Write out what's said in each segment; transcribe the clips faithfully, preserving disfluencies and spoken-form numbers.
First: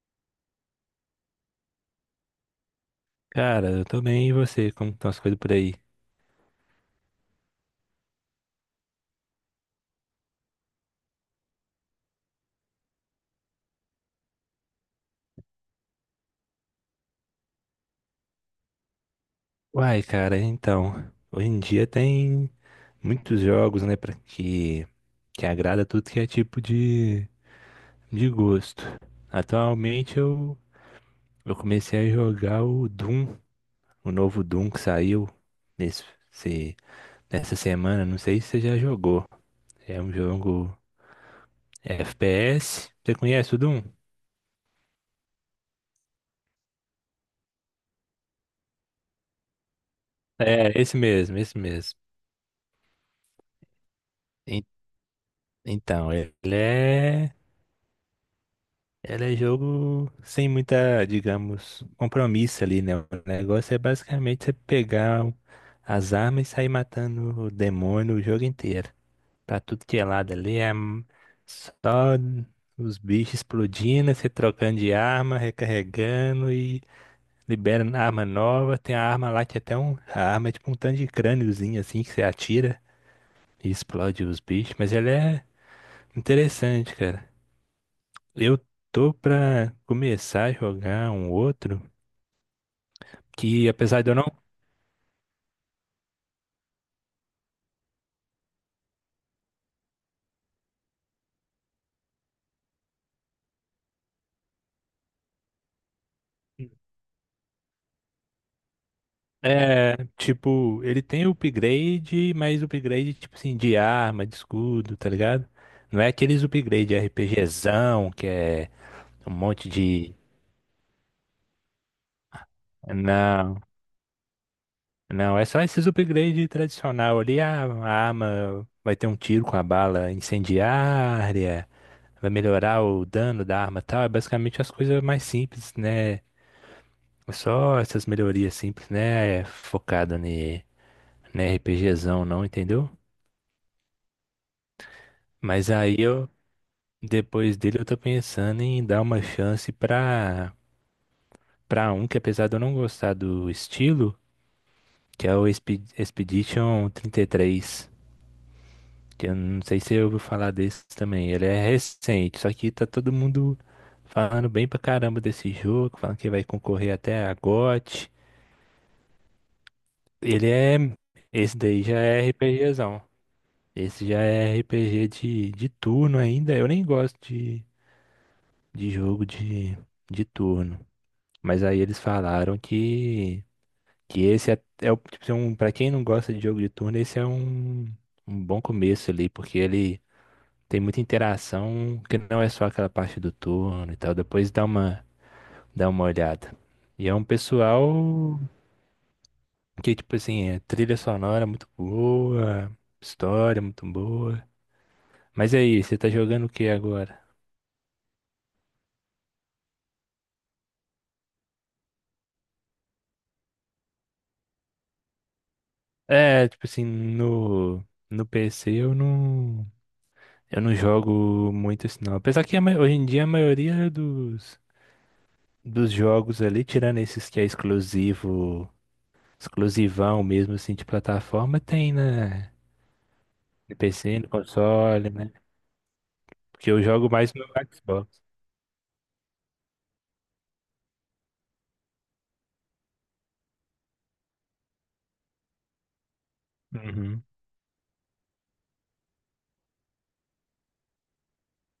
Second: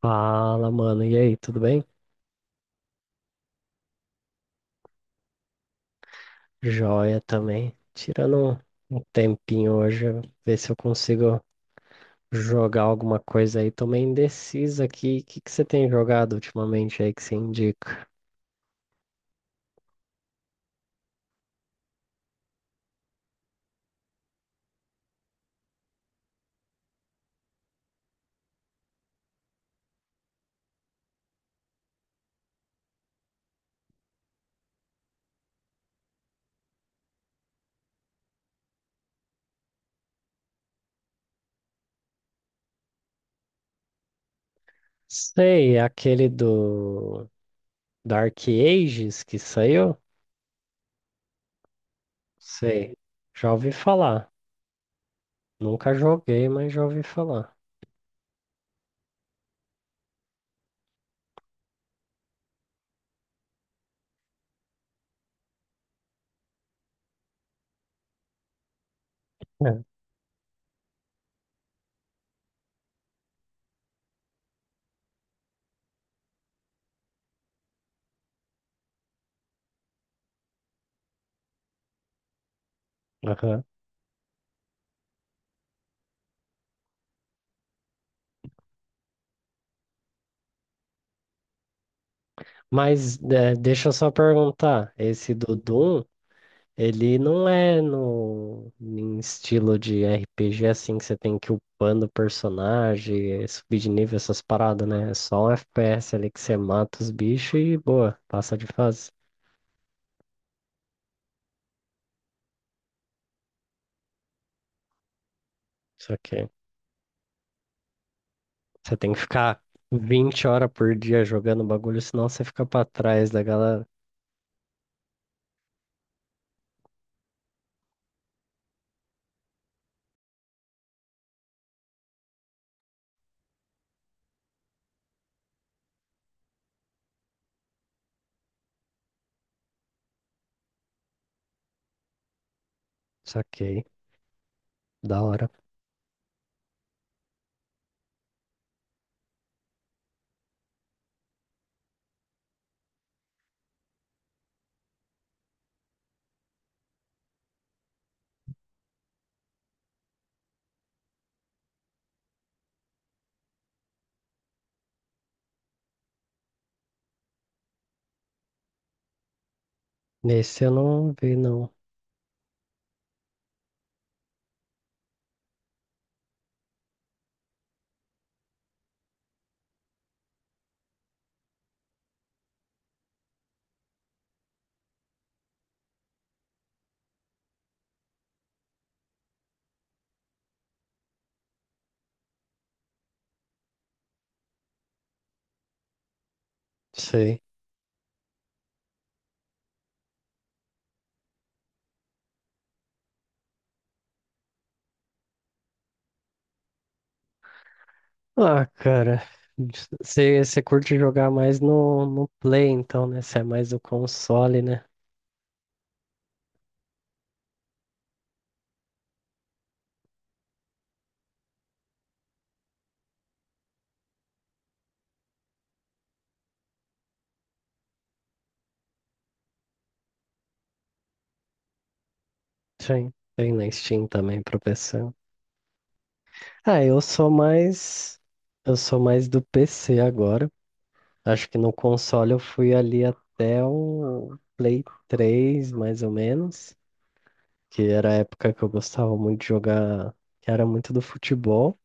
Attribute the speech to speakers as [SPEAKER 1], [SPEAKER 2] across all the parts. [SPEAKER 1] Fala, mano. E aí, tudo bem?
[SPEAKER 2] Cara, eu tô bem, e você? Como estão as coisas por aí?
[SPEAKER 1] Joia também. Tirando um, um tempinho hoje, ver se eu consigo jogar alguma coisa aí. Tô meio indeciso aqui. O que que você tem jogado ultimamente aí que você indica?
[SPEAKER 2] Uai, cara, então, hoje em dia tem muitos jogos, né, pra que, que agrada tudo que é tipo de, de gosto. Atualmente eu, eu comecei a jogar o Doom, o novo Doom que saiu nesse, se- nessa semana, não sei se você já jogou. É um jogo F P S, você conhece o Doom?
[SPEAKER 1] Sei, aquele do Dark Ages que saiu?
[SPEAKER 2] É, esse mesmo, esse mesmo.
[SPEAKER 1] Sei. Já ouvi falar.
[SPEAKER 2] En-
[SPEAKER 1] Nunca
[SPEAKER 2] Então, ele
[SPEAKER 1] joguei, mas já ouvi
[SPEAKER 2] é
[SPEAKER 1] falar.
[SPEAKER 2] Ela é jogo sem muita, digamos, compromisso ali, né? O negócio é basicamente você pegar o- as armas e sair matando o demônio o jogo inteiro. Pra
[SPEAKER 1] É.
[SPEAKER 2] tudo que é lado ali, é m- só os bichos explodindo, você trocando de arma, recarregando e liberando arma nova. Tem a arma lá que é até um, a arma é tipo um tanto de crâniozinho assim que você atira
[SPEAKER 1] Aham.
[SPEAKER 2] e explode os bichos, mas ela é interessante, cara. Eu tô pra começar a jogar um outro
[SPEAKER 1] Mas eh,
[SPEAKER 2] que,
[SPEAKER 1] deixa eu
[SPEAKER 2] apesar
[SPEAKER 1] só
[SPEAKER 2] de eu não.
[SPEAKER 1] perguntar, esse do Doom. Ele não é no, em estilo de R P G assim que você tem que ir upando o personagem, eh, subir de nível, essas paradas, né? É só um F P S ali que você mata os bichos e boa, passa de fase.
[SPEAKER 2] É, tipo, ele tem upgrade, mas upgrade, tipo assim, de arma, de escudo, tá ligado? Não é
[SPEAKER 1] Só
[SPEAKER 2] aqueles
[SPEAKER 1] que
[SPEAKER 2] upgrade RPGzão, que é
[SPEAKER 1] você tem que
[SPEAKER 2] um
[SPEAKER 1] ficar
[SPEAKER 2] monte de.
[SPEAKER 1] vinte horas por dia jogando o bagulho, senão você fica pra trás da
[SPEAKER 2] Não,
[SPEAKER 1] galera.
[SPEAKER 2] não, é só esses upgrade tradicional ali. A a arma vai ter um tiro com a bala incendiária, vai melhorar o dano da arma e tal. É basicamente as coisas mais simples, né? É só essas melhorias simples, né? É focada ne, né, RPGzão, não, entendeu?
[SPEAKER 1] Saquei, da hora.
[SPEAKER 2] Mas aí eu, depois dele, eu tô pensando em dar uma chance pra, pra um que, apesar de eu não gostar do estilo, que é o Expe- Expedition trinta e três. Que eu não sei se você ouviu falar desse também. Ele é recente, só que tá todo mundo falando bem pra caramba desse jogo, falando que vai concorrer até a gote. Ele
[SPEAKER 1] Nesse eu
[SPEAKER 2] é.
[SPEAKER 1] não vi,
[SPEAKER 2] Esse
[SPEAKER 1] não.
[SPEAKER 2] daí já é RPGzão. Esse já é R P G de, de turno ainda. Eu nem gosto de, de jogo de, de turno. Mas aí eles falaram que, que esse é, é o, tipo, assim, um, para quem não gosta de jogo de turno, esse é um, um bom começo ali, porque ele tem muita interação, que não é só aquela parte do turno e tal. Depois dá uma, dá uma olhada. E é um
[SPEAKER 1] Sei.
[SPEAKER 2] pessoal que, tipo assim, é trilha sonora muito boa, história muito boa. Mas e aí, você tá jogando o que agora?
[SPEAKER 1] Ah, cara. Você curte jogar mais no, no Play, então, né? Você é mais do console, né?
[SPEAKER 2] É, tipo assim, no, no P C eu não, eu não jogo muito isso não. Apesar que a ma- hoje em dia a maioria dos, dos jogos ali, tirando esses que é exclusivo, exclusivão mesmo assim de plataforma, tem né,
[SPEAKER 1] Sim, tem na
[SPEAKER 2] no
[SPEAKER 1] Steam
[SPEAKER 2] P C, no
[SPEAKER 1] também pra P C.
[SPEAKER 2] console, né? Porque
[SPEAKER 1] Ah,
[SPEAKER 2] eu
[SPEAKER 1] eu
[SPEAKER 2] jogo
[SPEAKER 1] sou
[SPEAKER 2] mais no
[SPEAKER 1] mais.
[SPEAKER 2] Xbox.
[SPEAKER 1] Eu sou mais do P C agora. Acho que no console eu fui ali até o Play três, mais ou menos.
[SPEAKER 2] Uhum.
[SPEAKER 1] Que era a época que eu gostava muito de jogar, que era muito do futebol.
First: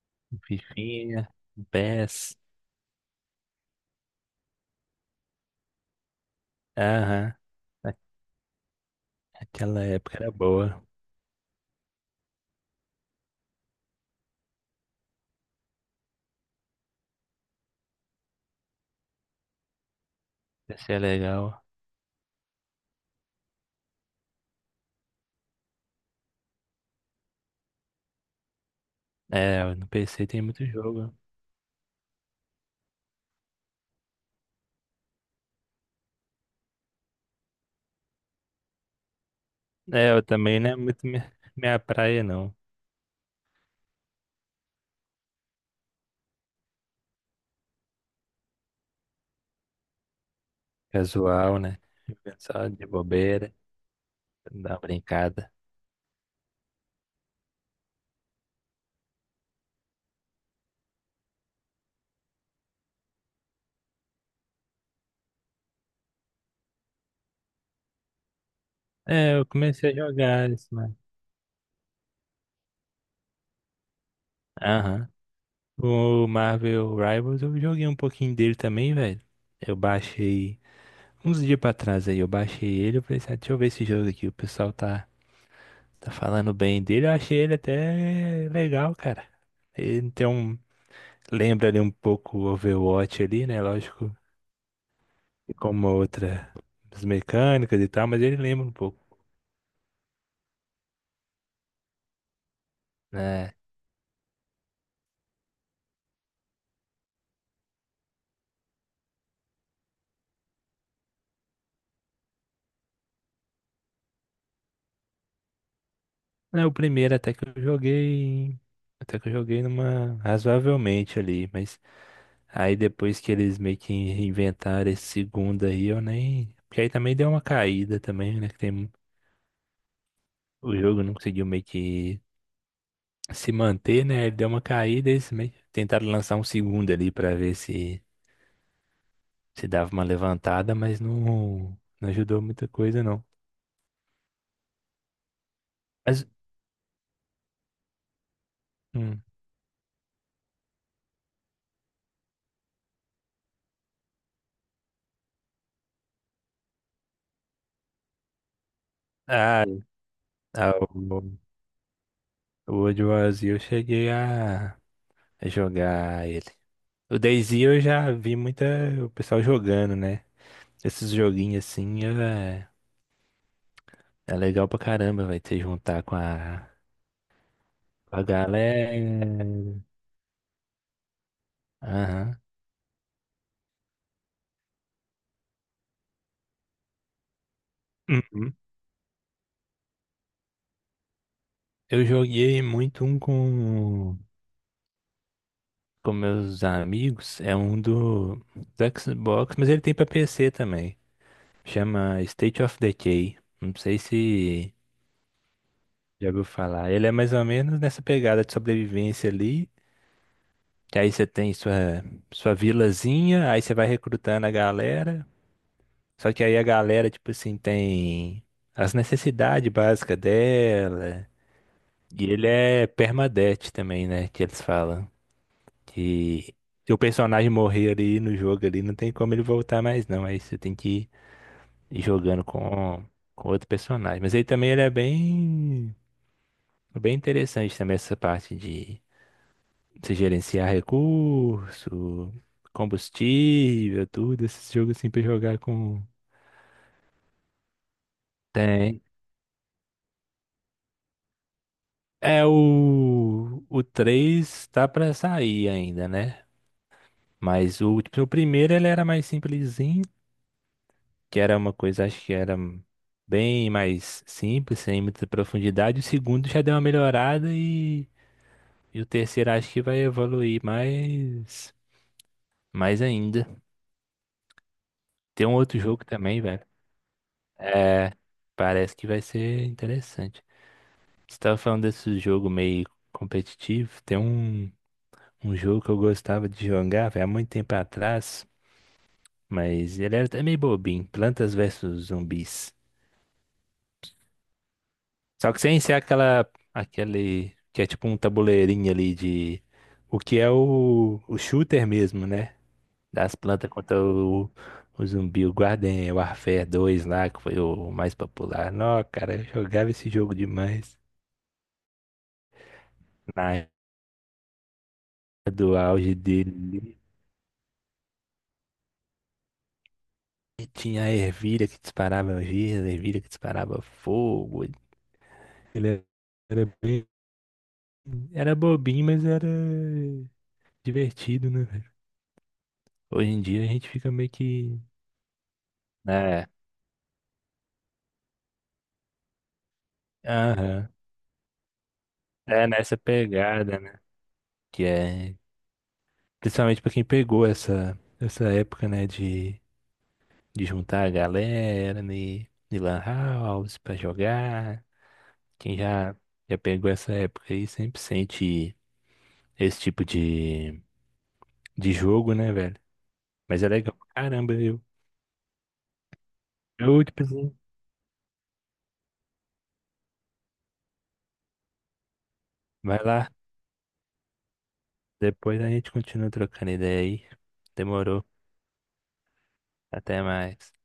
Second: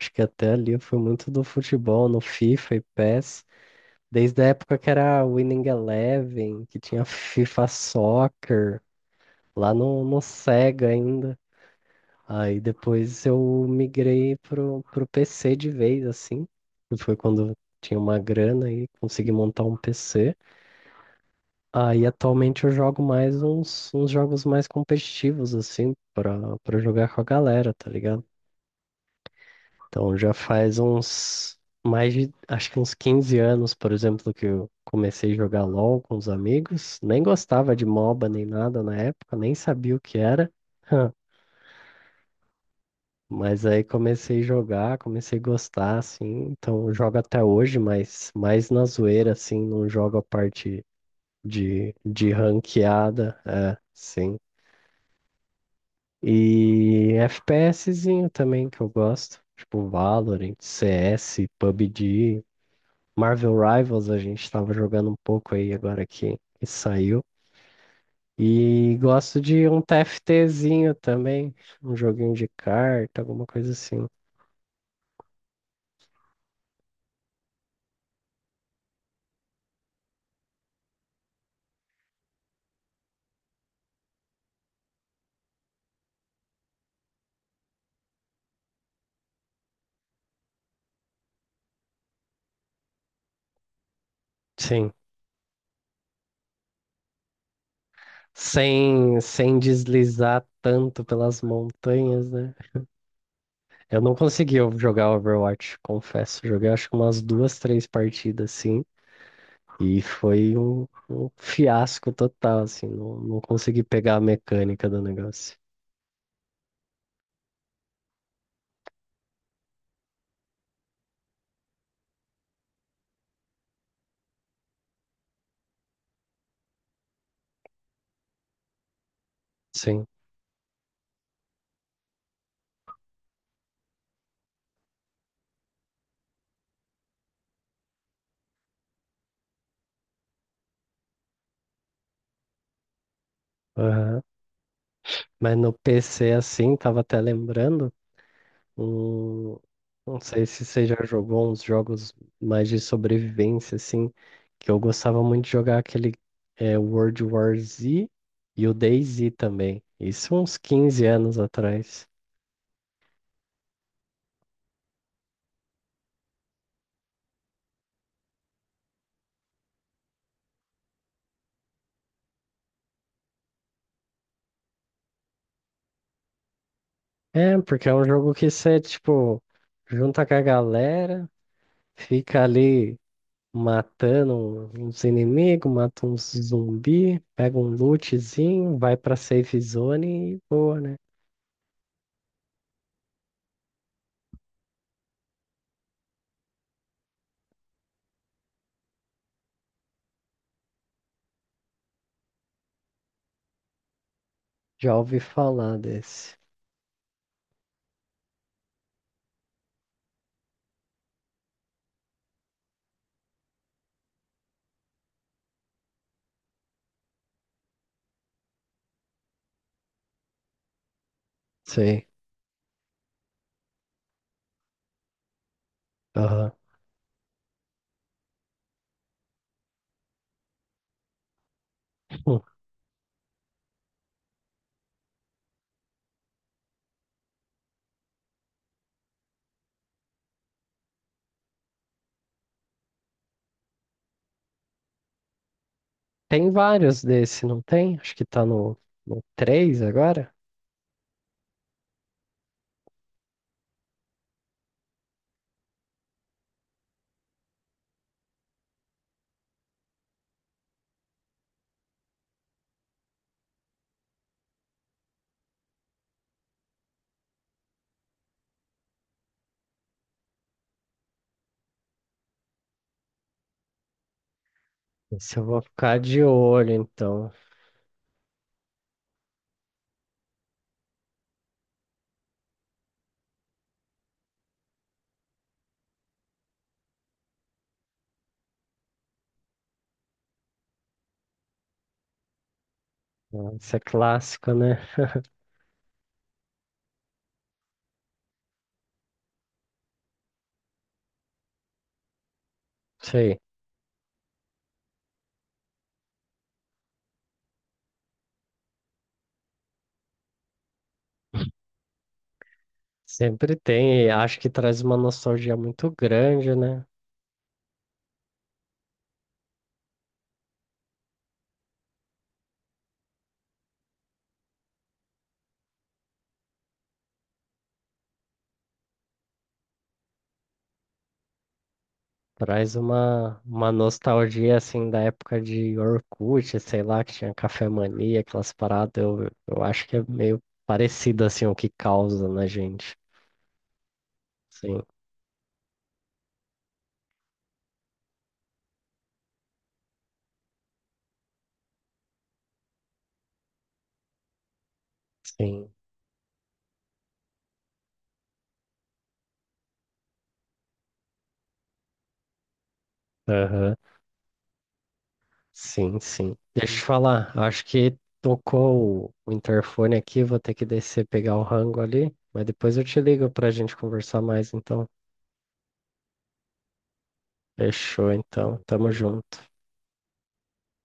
[SPEAKER 1] Acho que até ali eu fui
[SPEAKER 2] Fifinha,
[SPEAKER 1] muito do futebol, no
[SPEAKER 2] P E S,
[SPEAKER 1] FIFA e PES. Desde a época que era Winning Eleven, que tinha
[SPEAKER 2] aham.
[SPEAKER 1] FIFA
[SPEAKER 2] A-
[SPEAKER 1] Soccer, lá
[SPEAKER 2] Aquela
[SPEAKER 1] no,
[SPEAKER 2] época
[SPEAKER 1] no
[SPEAKER 2] era boa,
[SPEAKER 1] Sega ainda. Aí depois eu migrei pro, pro P C de vez, assim, que foi quando eu tinha uma grana e consegui montar um P C.
[SPEAKER 2] P C é legal.
[SPEAKER 1] Aí atualmente eu jogo mais uns, uns jogos mais competitivos, assim, pra, pra jogar com a galera, tá ligado?
[SPEAKER 2] É, no
[SPEAKER 1] Então
[SPEAKER 2] P C
[SPEAKER 1] já
[SPEAKER 2] tem muito
[SPEAKER 1] faz
[SPEAKER 2] jogo.
[SPEAKER 1] uns, mais de, acho que uns quinze anos, por exemplo, que eu comecei a jogar LoL com os amigos. Nem gostava de MOBA nem nada na época, nem sabia o
[SPEAKER 2] É,
[SPEAKER 1] que
[SPEAKER 2] eu
[SPEAKER 1] era.
[SPEAKER 2] também não é muito minha, minha praia, não.
[SPEAKER 1] Mas aí comecei a jogar, comecei a gostar, assim, então eu jogo até hoje, mas mais na zoeira, assim, não jogo a parte
[SPEAKER 2] Casual, né?
[SPEAKER 1] de, de
[SPEAKER 2] Só de
[SPEAKER 1] ranqueada,
[SPEAKER 2] bobeira,
[SPEAKER 1] é, sim.
[SPEAKER 2] dar uma brincada.
[SPEAKER 1] E FPSzinho também que eu gosto, tipo Valorant, C S, PUBG, Marvel Rivals a gente tava jogando um pouco aí agora que, que saiu. E
[SPEAKER 2] É,
[SPEAKER 1] gosto
[SPEAKER 2] eu
[SPEAKER 1] de um
[SPEAKER 2] comecei a jogar isso,
[SPEAKER 1] TFTzinho
[SPEAKER 2] mano.
[SPEAKER 1] também, um joguinho de carta, alguma coisa assim.
[SPEAKER 2] Aham. O Marvel Rivals, eu joguei um pouquinho dele também, velho. Eu baixei uns dias pra trás aí, eu baixei ele, eu pensei, ah, deixa eu ver esse jogo aqui, o pessoal tá, tá falando bem dele, eu achei ele até legal, cara. Ele tem um, lembra ali um pouco o Overwatch ali, né? Lógico
[SPEAKER 1] Sim.
[SPEAKER 2] e com uma outra as mecânicas e tal, mas ele lembra um pouco.
[SPEAKER 1] Sem, sem deslizar tanto pelas montanhas, né?
[SPEAKER 2] É,
[SPEAKER 1] Eu não consegui eu jogar Overwatch, confesso. Joguei acho que umas duas, três partidas, assim, e foi um, um fiasco total, assim. Não, não consegui pegar a mecânica do negócio.
[SPEAKER 2] é o primeiro até que eu joguei, até que eu joguei numa razoavelmente ali, mas aí depois que eles meio que inventaram esse segundo aí, eu nem, porque aí também deu uma caída também, né, que tem
[SPEAKER 1] Sim.
[SPEAKER 2] o jogo não conseguiu meio que se manter, né? Ele deu uma caída, eles meio que tentaram lançar um segundo ali pra ver se se dava uma levantada, mas não não ajudou muita coisa não.
[SPEAKER 1] Aham. Mas no
[SPEAKER 2] Mas
[SPEAKER 1] P C, assim, tava até lembrando.
[SPEAKER 2] hum,
[SPEAKER 1] Hum, não sei se você já jogou uns jogos mais de sobrevivência, assim, que eu gostava muito de jogar aquele é, World War Z e o DayZ
[SPEAKER 2] ah,
[SPEAKER 1] também. Isso uns
[SPEAKER 2] ah,
[SPEAKER 1] quinze
[SPEAKER 2] o-
[SPEAKER 1] anos atrás.
[SPEAKER 2] o World War eu cheguei a a jogar ele. O DayZ eu já vi muita o pessoal jogando, né? Esses joguinhos assim é, é legal pra caramba, vai ter juntar com a,
[SPEAKER 1] É, porque é um
[SPEAKER 2] com a
[SPEAKER 1] jogo que você,
[SPEAKER 2] galera.
[SPEAKER 1] tipo, junta com a galera,
[SPEAKER 2] Aham.
[SPEAKER 1] fica ali matando uns inimigos, mata uns zumbi, pega um
[SPEAKER 2] Uhum.
[SPEAKER 1] lootzinho, vai pra safe zone e boa, né?
[SPEAKER 2] Eu joguei muito um com, com meus amigos, é um do, do Xbox, mas ele tem pra P C também. Chama State of Decay. Não sei se
[SPEAKER 1] Já ouvi falar
[SPEAKER 2] já
[SPEAKER 1] desse.
[SPEAKER 2] ouviu falar. Ele é mais ou menos nessa pegada de sobrevivência ali. Que aí você tem sua, sua vilazinha, aí você vai recrutando a galera. Só que aí a galera, tipo assim, tem as necessidades básicas dela.
[SPEAKER 1] Sei.
[SPEAKER 2] E ele é permadeath também, né? Que eles falam. Que se o personagem morrer ali no jogo ali, não tem como ele voltar mais, não. Aí você tem que ir
[SPEAKER 1] Hum.
[SPEAKER 2] jogando com, com outro personagem. Mas aí também ele é bem, bem interessante também essa parte de você gerenciar recurso, combustível, tudo, esses jogos assim pra jogar com.
[SPEAKER 1] Tem vários desse, não tem? Acho que tá no,
[SPEAKER 2] Tem.
[SPEAKER 1] no três agora.
[SPEAKER 2] É o. O três tá pra sair ainda, né? Mas o, tipo, o primeiro ele era mais simplesinho, que era uma coisa, acho que era bem mais simples, sem muita profundidade. O segundo já deu uma melhorada e, e o terceiro acho que vai evoluir mais, mais ainda.
[SPEAKER 1] Esse eu
[SPEAKER 2] Tem um
[SPEAKER 1] vou
[SPEAKER 2] outro
[SPEAKER 1] ficar
[SPEAKER 2] jogo
[SPEAKER 1] de
[SPEAKER 2] também, velho.
[SPEAKER 1] olho, então.
[SPEAKER 2] É, parece que vai ser interessante. Você tava falando desse jogo meio competitivo. Tem um, um jogo que eu gostava de jogar, velho, há muito tempo atrás, mas ele era até meio bobinho. Plantas versus Zumbis.
[SPEAKER 1] Isso é clássico, né?
[SPEAKER 2] Só que sem ser aquela, aquele, que é tipo um tabuleirinho ali de, o que é o, o shooter mesmo, né? Das
[SPEAKER 1] Sei.
[SPEAKER 2] plantas contra o, o zumbi, o Garden Warfare dois lá, que foi o mais popular. Não, cara, eu jogava esse jogo demais. Na
[SPEAKER 1] Sempre
[SPEAKER 2] época
[SPEAKER 1] tem, e acho que traz uma nostalgia
[SPEAKER 2] do
[SPEAKER 1] muito
[SPEAKER 2] auge
[SPEAKER 1] grande, né?
[SPEAKER 2] dele. E tinha a ervilha que disparava giz, a ervilha que disparava fogo. Ele era bem... Era bobinho, mas era divertido, né, velho?
[SPEAKER 1] Traz
[SPEAKER 2] Hoje
[SPEAKER 1] uma,
[SPEAKER 2] em dia a
[SPEAKER 1] uma
[SPEAKER 2] gente fica meio
[SPEAKER 1] nostalgia,
[SPEAKER 2] que...
[SPEAKER 1] assim, da época de
[SPEAKER 2] É,
[SPEAKER 1] Orkut, sei lá, que tinha Café Mania, aquelas paradas. Eu, eu acho que é meio
[SPEAKER 2] aham.
[SPEAKER 1] parecido, assim, o que causa na
[SPEAKER 2] É
[SPEAKER 1] gente.
[SPEAKER 2] nessa pegada, né?
[SPEAKER 1] Sim,
[SPEAKER 2] Que é... Principalmente pra quem pegou essa, essa época, né, de, de juntar a galera, né, de lan house pra jogar.
[SPEAKER 1] sim.
[SPEAKER 2] Quem já, já pegou essa época aí sempre sente esse tipo de, de jogo, né, velho? Mas é
[SPEAKER 1] Aham.
[SPEAKER 2] legal pra caramba, viu?
[SPEAKER 1] Sim, sim. Deixa eu te
[SPEAKER 2] Eu, tipo
[SPEAKER 1] falar,
[SPEAKER 2] assim,
[SPEAKER 1] acho que tocou o o interfone aqui, vou ter que descer pegar o rango ali, mas depois eu te
[SPEAKER 2] vai
[SPEAKER 1] ligo
[SPEAKER 2] lá.
[SPEAKER 1] pra gente conversar mais, então.
[SPEAKER 2] Depois a gente continua trocando ideia aí.
[SPEAKER 1] Fechou,
[SPEAKER 2] Demorou.
[SPEAKER 1] então. Tamo junto.
[SPEAKER 2] Até mais.